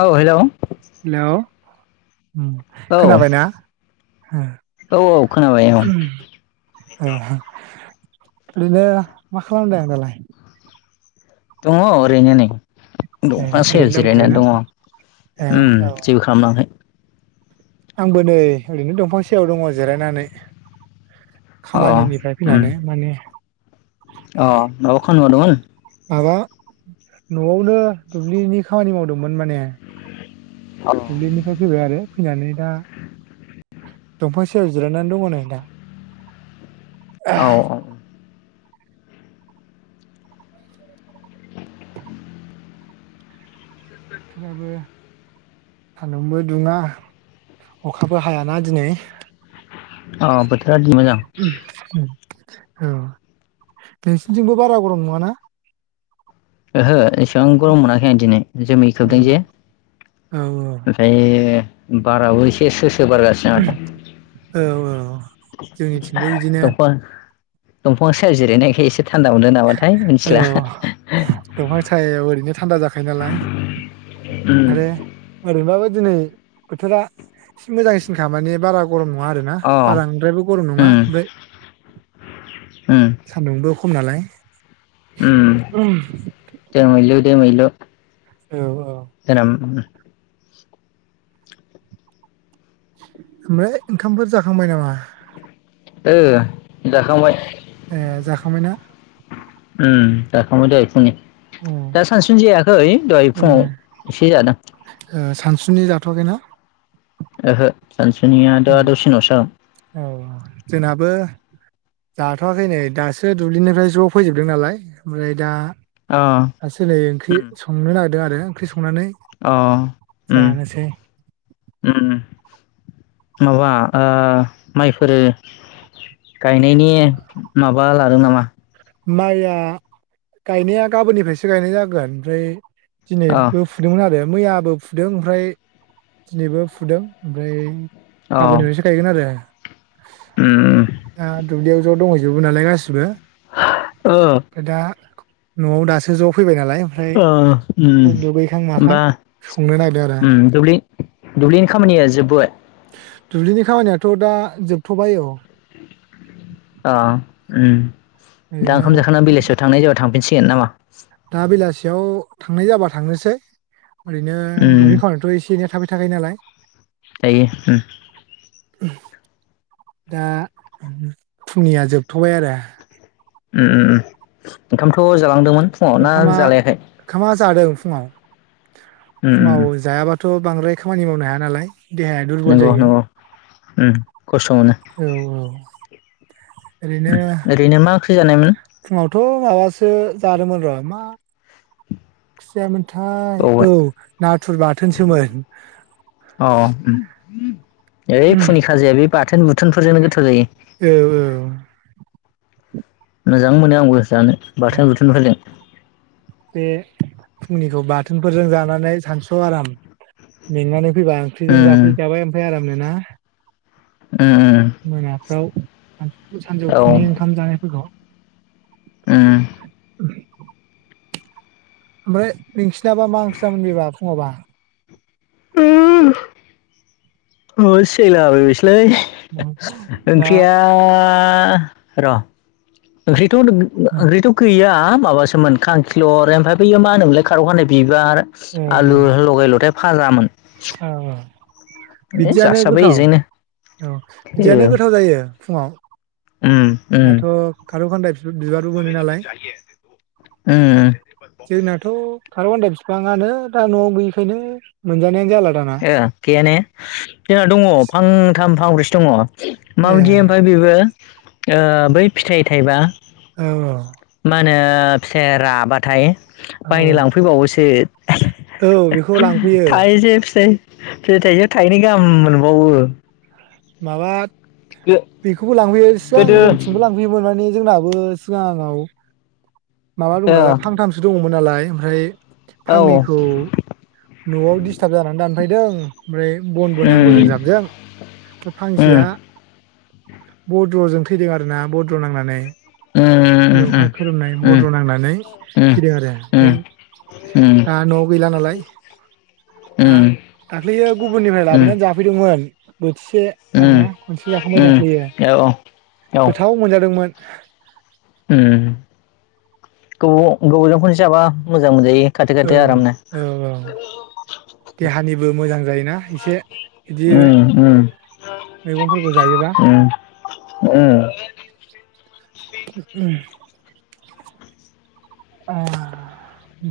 औ hello hello औ खोनाबायना? औ औ खोनाबाय औ। ओ नोङो मा खालामदों आं दालाय? दङ ओरैनो नै ए दंफां सायायाव जिरायनानै दङ। ए ओम औ जेबो खालामाखै [unintelligible] आंबो नै ओरैनो दंफां सायाव दङ जिरायनानै। अ खामानिनिफ्राय उम फैनानै माने अ' माबा खामानि मावदोंमोन? माबा न'आवनो दुब्लिनि खामानि मावदोंमोन माने औ दुब्लिनिफ्राय फैबाय आरो फैनानै दा दंफां सायायाव जिरायनानै दङ नोंथां। औ औ बोथोराबो सान्दुंबो दुङा अखाबो हायाना दिनै अ बोथोर औ नोंसिनिथिंबो बारा गरम नङाना? ओहो एसेबां गरम मोनाखै आं दिनै जोमै खोबदों जे औ औ औ नाथाय बाराबो एसे स्रो -स्रो बारगासिनो माथो औ औ जोंनिथिंबो बिदिनो दंफां- दंफां सायायाव जिरायनायखाय एसे थान्दा मोनो नामाथाय औ मिथिला दंफां सायायाव ओरैनो थानदा जाखायो नालाय उम आरो ओरैबाबो दिनै बोथोरा एसे मोजांसिनखा माने बारा गरम नङा आरोना अ बारा बांद्रायबो गरम नङा ओमफ्राय ओम सान्दुंबो खम नालाय उम दोमैलु दोमैलु औ औ दिधन [unintelligible] ओमफ्राय ओंखामफोर जाखांबाय नामा? ओ जाखांबाय ओ जाखांबायना? ओम जाखांबाय दहाय फुंनि अ दा सानसुनि जायाखै दहाय ए फुङाव एसे जादों। ओ सानसुनि जाथ'वाखैना? ओहो सानसुनिया दा दसे नि उनावसो जागोन। औ जोंनाबो जाथ'वाखै नै दासो दुब्लिनिफ्राय ज' फैजोबदों नालाय ओमफ्राय दा जागोन [inaudible] ओंख्रि संनो नागिरदों आरो ओंख्रि संनानै अ उम। जानोसै उम माबा ओ माइफोरो गायनायनि माबा लादों नामा? माइया गायनाया गाबोननिफ्रायसो गायनाय जागोन ओमफ्राय दिनै अ फुदोंमोन आरो मैयाबो फुदों ओमफ्राय दिनैबो फुदों ओमफ्राय अ गाबोननिफ्रायसो गायगोन आरो उम दा दुब्लियाव ज' दंहै जोबो नालाय गासिबो ओ ओमफ्राय दा न'आव दासो ज'फैबाय नालाय ओमफ्राय अ उम दुगैखां माखां होनोमबा संनो नागिरदों आरो उम दुब्लि दुब्लिनि खामानिया जोबबोबाय? दुब्लिनि खामानियाथ' दा जोबथ'बाय औ। अ अम दा ओरैनो ओंखाम जाखांना बेलेजआव थांनाय जाबा थांफिनसिगोन नामा? दा बेलासियाव थांनाय जाबा थांनोसै। ओरैनो उम दुब्लि खावनायथ' एसे एनै थाबाय थाखायो नालाय। जायो उम। दा फुंनिया जोबथ'बाय आरो। अम उम उम ओंखामथ ' जालांदोंमोन। फुङाव ना ओंखामा जालायाखै ओंखामा जादों फुङाव उम फुङाव उम जायाबा थ' बांद्राय खामानि मावनो हाया नालाय। देहाया दुरबल नंगौ जायो नंगौ उम खस्थ' मोनो। औ औ। ओरैनो उम ओरैनो मा ओंख्रि जानायमोन? फुङावथ' माबासो जादोंमोन र' मा ओंख्रि जायामोनथाय बावबाय औ नाथुर बाथोनसोमोन। अ उम। ओइ फुंनि खाजाया बे बुथोन बुथोनफोरजोंनो गोथाव जायो। औ औ। मोजां मोनो आंबो जानो औ बाथोन बुथोन बुथोनफोरजों। बे फुंनिखौ बाथोनफोरजों जानानै सानसुआव आराम मेंनानै फैबा ओख्रिजों उम जाफै जाबाय ओमफ्राय आरामनो ना। उम उम मोनाफ्राव सानसु औ सानजौफुनि ओंखाम जानायफोरखौ। उम। उम ओमफ्राय नोंसिनाबा मा ओंक्रि जानायमोबा बेबा फुङावबा? अ सियायला बायबायसोलै दा ओंख्रिया आ र ' ओंक्रिथ' होनदों ओंक्रिथ' गैया माबासोमोन खांखिलर ओमफ्राय बैयो मा होनोमोनलाय खार' खानदाय बिबार। औ आलु लगाय ल'थाय फाजामोन। औ औ ए बिदियानो जासाबाय गोथाव बेजोंनो औ ए बिदियानो गोथाव जायो फुङाव उम उम दाथ' खारौ खान्दाय बिबारबो मोनो नालाय उम जोंनाथ' खारखान्दाय बिफाङानो दा न'आव गैयिखायनो मोनजानायानो जाला दाना ए गैया ने जोंना दङ फांथाम फांब्रैसो दङ'। ए माबायदि ओमफ्राय बेबो ओ बै फिथाइ थाइबा ओ मा होनो फिथाया राबाथाय औ बायनो लांफैबावोसो औ औ बेखौ लांफैयो थायजो बे फिथायखौ थाइनै गाहाम मोनबावो माबा बेखौबो लांफैयो सिगां गोदो जोंनिथिंबो लांफैयोमोन माने जोंना बो सिगाङाव माबा दंमोन ओ नालाय फांथामसो दङ'मोन नालाय ओमफ्राय औ फांनैखौ न'आव दिसस्टार्ब जानानै दानफैदों ओमफ्राय बनबो उम नांगौजों जाबजों ओमफ्राय उम फांसेया भद्र'जों थैदों आरो ना भद्र' नांनानै उम बे अखा खोरोमनाय उम उम भद्र नांनानै थैदों आरो ओमफ्राय दा न'आव गैला नालाय दा उम दाख्लैयो गुबुननिफ्राय लाबोनानै उम जाफैदोंमोन बोथिसे उम आरोना खनसे जाखांबाय उम दाख्लैयो औ गोथाव मोनजादोंमोन ओम गोबाव गोबावजों खनसे जाबा मोजां मोनजायो। खाथो औ खाथो आरामनो औ औ देहानिबो मोजां जायोना एसे बिदि ओम ओम मैगंफोरखौ जायोबा ओम ओम [unintelligible]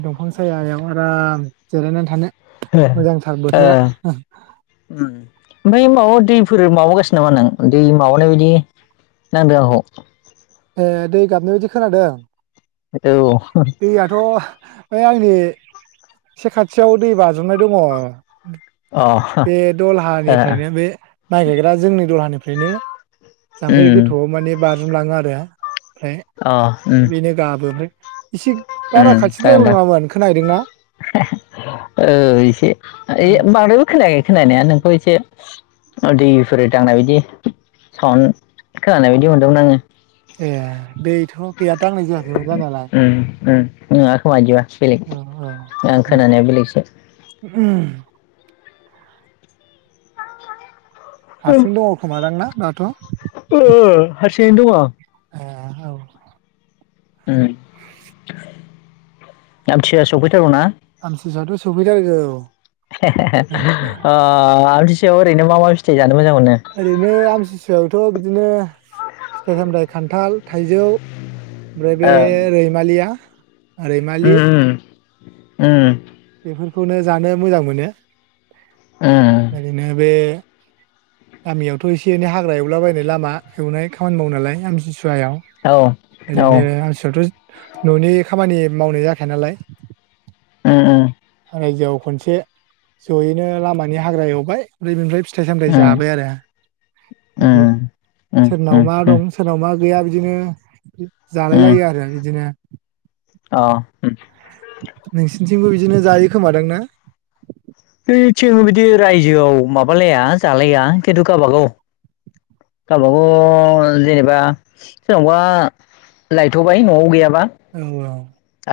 दंफां सायायाव आराम जिरायनानै थानो ओ मोजांथार ओ बोथोरा ओम ओमफ्राय माबा दैफोर माबागासिनो नामा नों दै माबानाय बायदि [unintelligible] ओ दै गाबनाय बायदि खोनादों औ दैयाथ' ओ आंनि एसे खाथियाव दै बाज्रुमनाय दङ' बे अ दलहानिफ्रायनो बे माइ गायग्रा जोंनि दलहानिफ्रायनो ओ जाम्फै उम गोथौआव माने बाज्रुमलाङो आरो ओमफ्राय अ उम बेनो गाबो ओमफ्राय एसे बारा खाथिद्रायबो नङामोन खोनाहैदोंना औ एसे [unintelligible] बांद्रायबो खोनाखै खोनानाया नोंखौ एसे दैफोर दांनाय बायदि साउन्ड खोनानाय बायदि मोनदोंमोन आङो ए दैथ' गैया दांनाय जायाखैमोन जानायालाय ओम ओम नोङा खोमा इदिबा औ बेलेग आं खोनानाया बेलेगसो ओम हारसिं दङ' खोमादां ना दाथ' ओ हारसिङैनो दङ' ए औ ओम आमथिसुवाया सफैथारगौना आमथिसुवायाथ' सौफैथारगौ [inaudible] ओ आमथिसुयाव ओरैनो मा मा फिथाइ जानो मोजां मोनो? ओरैनो आमथिसुवायावथ' बिदिनो फिथाइ सामथाइ खान्थाल थाइजौ ओमफ्राय बे ओ रैमालिया रैमालि उम उम उम बेफोरखौनो जानो मोजां मोनो। उम ओरैनो बे गामियावथ' एसे एनै हाग्रा एवलाबायनाय लामा एवनाय खामानि मावो नालाय आमथि सुवायाव औ उम ओरैनो आमथि सुवायावथ' न'नि खामानि मावनाय जाखाया नालाय। उम उम रायजोआव खनसे जयैनो लामानि हाग्रा एवबाय ओमफ्राय बेनिफ्राय फिथाइ सामथाइ उम जाबाय आरो बिदि उम सोरनाव उम मा उम दं सोरनाव मा गैया बिदिनो जालाय उम लायो आरो बिदिनो। अ उम नोंसिथिंबो बिदिनो जायो खोमा दां ना? जोंनिथिंबो बिदि रायजोयाव माबा लाया खिनथु गावबा गाव गावबा गाव जेनेबा सोरनावबा लायथ'बाय न'वाव गैयाबा औ औ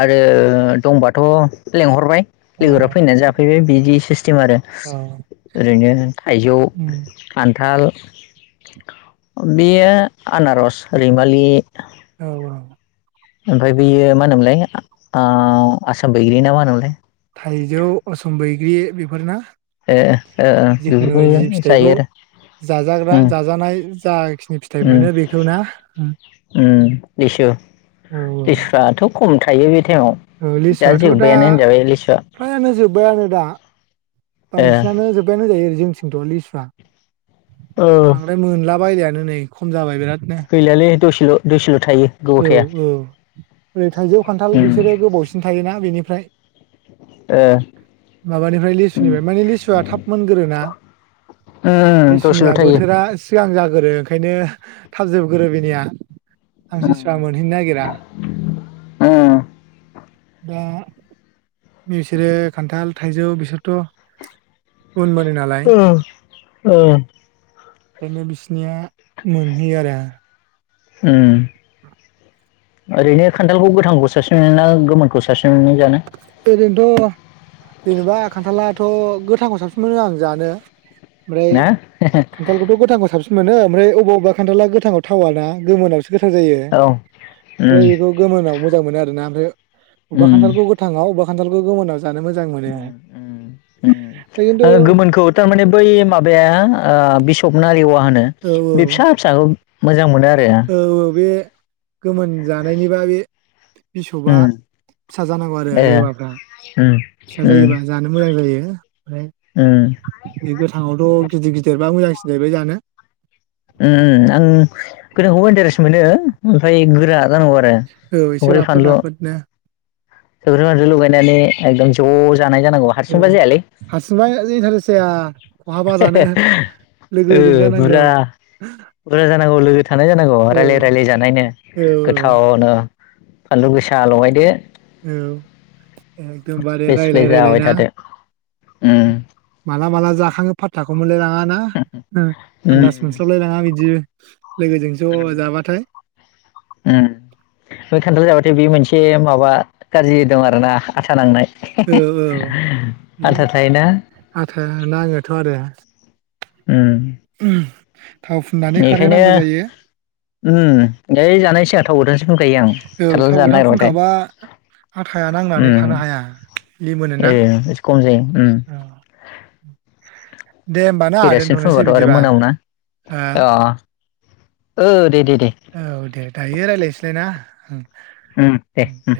आरो दंबाथ' लेंहरबाय औ लोगोफ्रा फैनानै जाफैबाय बिदि सिस्टेम आरो। औ ओरैनो थाइजौ उम खान्थाल बेयो आनारस रैमालि औ औ ओमफ्राय बेयो मा होनोमोनलाय आ आसाम बैग्रि ना मा होनोमोनलाय? थाइजौ असम बैग्रि बेफोरना? ए ओ ओ जिखुनु जि बेफोरखौ जायो फिथाइखौ आरो। जाजाग्रा उम जाजानाय जाखिनि फिथाइ मोनो बेखौ ना? ओम लिसु औ लिसुफ्राथ' खम थायो बे टाइमाव। औ दा लिसुआथ' जोबबायानो होनजाबाय लिसुवा फ्रायानो जोबबायानो दा ओ बांसिनानो जोबबायानो जायो जोंथिंथ' लिसुआ औ ओमफ्राय मोनला बायलायानो नै खम जाबाय बिराद नो। गैलालै दसेल' दुसेल' थायो। गोबाव औ थाया औ ओरै थाइजौ, खान्थाल उम बिसोरो गोबावसिन थायोना बेनिफ्राय। ओ माबानिफ्राय लिसुनिफ्राय माने लिसुवा थाब मोनगोरोना। उम दसेल' लिसुनिया थायो बोथोरा सिगां जागोरो ओंखायनो थाबजोबगोरो बेनिया। आमसिसुवा ओरैनो मोनहैनो नायगिरा माने निसोरो खान्थाल, थाइजौ बिसोरथ' उन मोनो नालाय। बेनो [unintelligible] बिसनिया मोनहैयो आरो। उम ओरैनो खान्थालखौ गोथांखौ साबसिन मोनोना गोमोनखौ साबसिन मोनो जानो? ओरैनोथ' जेनेबा खान्थालाथ' गोथांखौ साबसिन मोनो आं जानो। ओमफ्राय ना खा खान्थालखौथ' गोथांखौ साबसिन मोनो ओमफ्राय अबा अबा खान्थाला गोथाङाव थावा ना गोमोनावसो गोथाव जायो औ उम ओमफ्राय बेखौ गोमोनाव मोजां मोनो आरोना ओमफ्राय बबेबा उम खान्थालखौ गो गोथाङाव अबेबा खान्थालखौ गोमोनाव जानो मोजां मोनो उम खिन्थु गोमोनखौ थारमाने बै माबाया बिसब नारि अवा होनो औ बे बिसा फिसाखौ मोजां मोनो आरो। ओ ओ बे गोमोन जानायनिबा बे बिसबआ उम फिसा जानांगौ आरो ए रेवाफ्रा। उम फिसा उम जायोबा जानो मोजां जायो ओमफ्राय उम बे गोथाङावथ' गिदिर गिदिरबा मोजांसिन जाहैबाय जानो। ओम ओम आं गोथांखौ बा इन्टारेस मोनो ओमफ्राय गोरा जानांगौ आ औ एसे राफोद राफोदनो सोबख्र सद्रि लुगायनानै एकदम ज' जानाय जानांगौ आरो औ हारसिंबा जथार जाया खहाबा जानो औ लोगोजों बुर जानांगौ बुरजा जानांगौ लोगो थानाय जानांगौ औ रायजलाय रायलाय जानायनो औ गोथावनो फानलु गोसा लगायदो औ सिफ्ले सिफ्ले रायजलाय जाबाय थादो उम माला माला जाखाङो फाथ्थाखौ मोनलायलाङा ना उम आन्दास मोनस्लाबलाय लाङा बिदि लोगोजों ज' जाबाथाय उम खान्थाल जाबाथाय बे मोनसे माबा गाज्रि दं आर ना आसा नांनाय औ औ बे आदा थायोना आथा नाङोथ' आरो उम ओ बेखायनो ाय जानायसै आं थाव गोदानसो दखायो आं औ खारला थाव जानो गोथां नागिरबाथाय फुनखाबा आथाया उ नांनानै थानो हाया लिमोनोना एकसै औ दे होनोमबानो फैगासिनो फबाथ' आरो मोनायावनाा ओ अ दे दे दे औ दे दायो रायज्लायसैलायना उम दे उम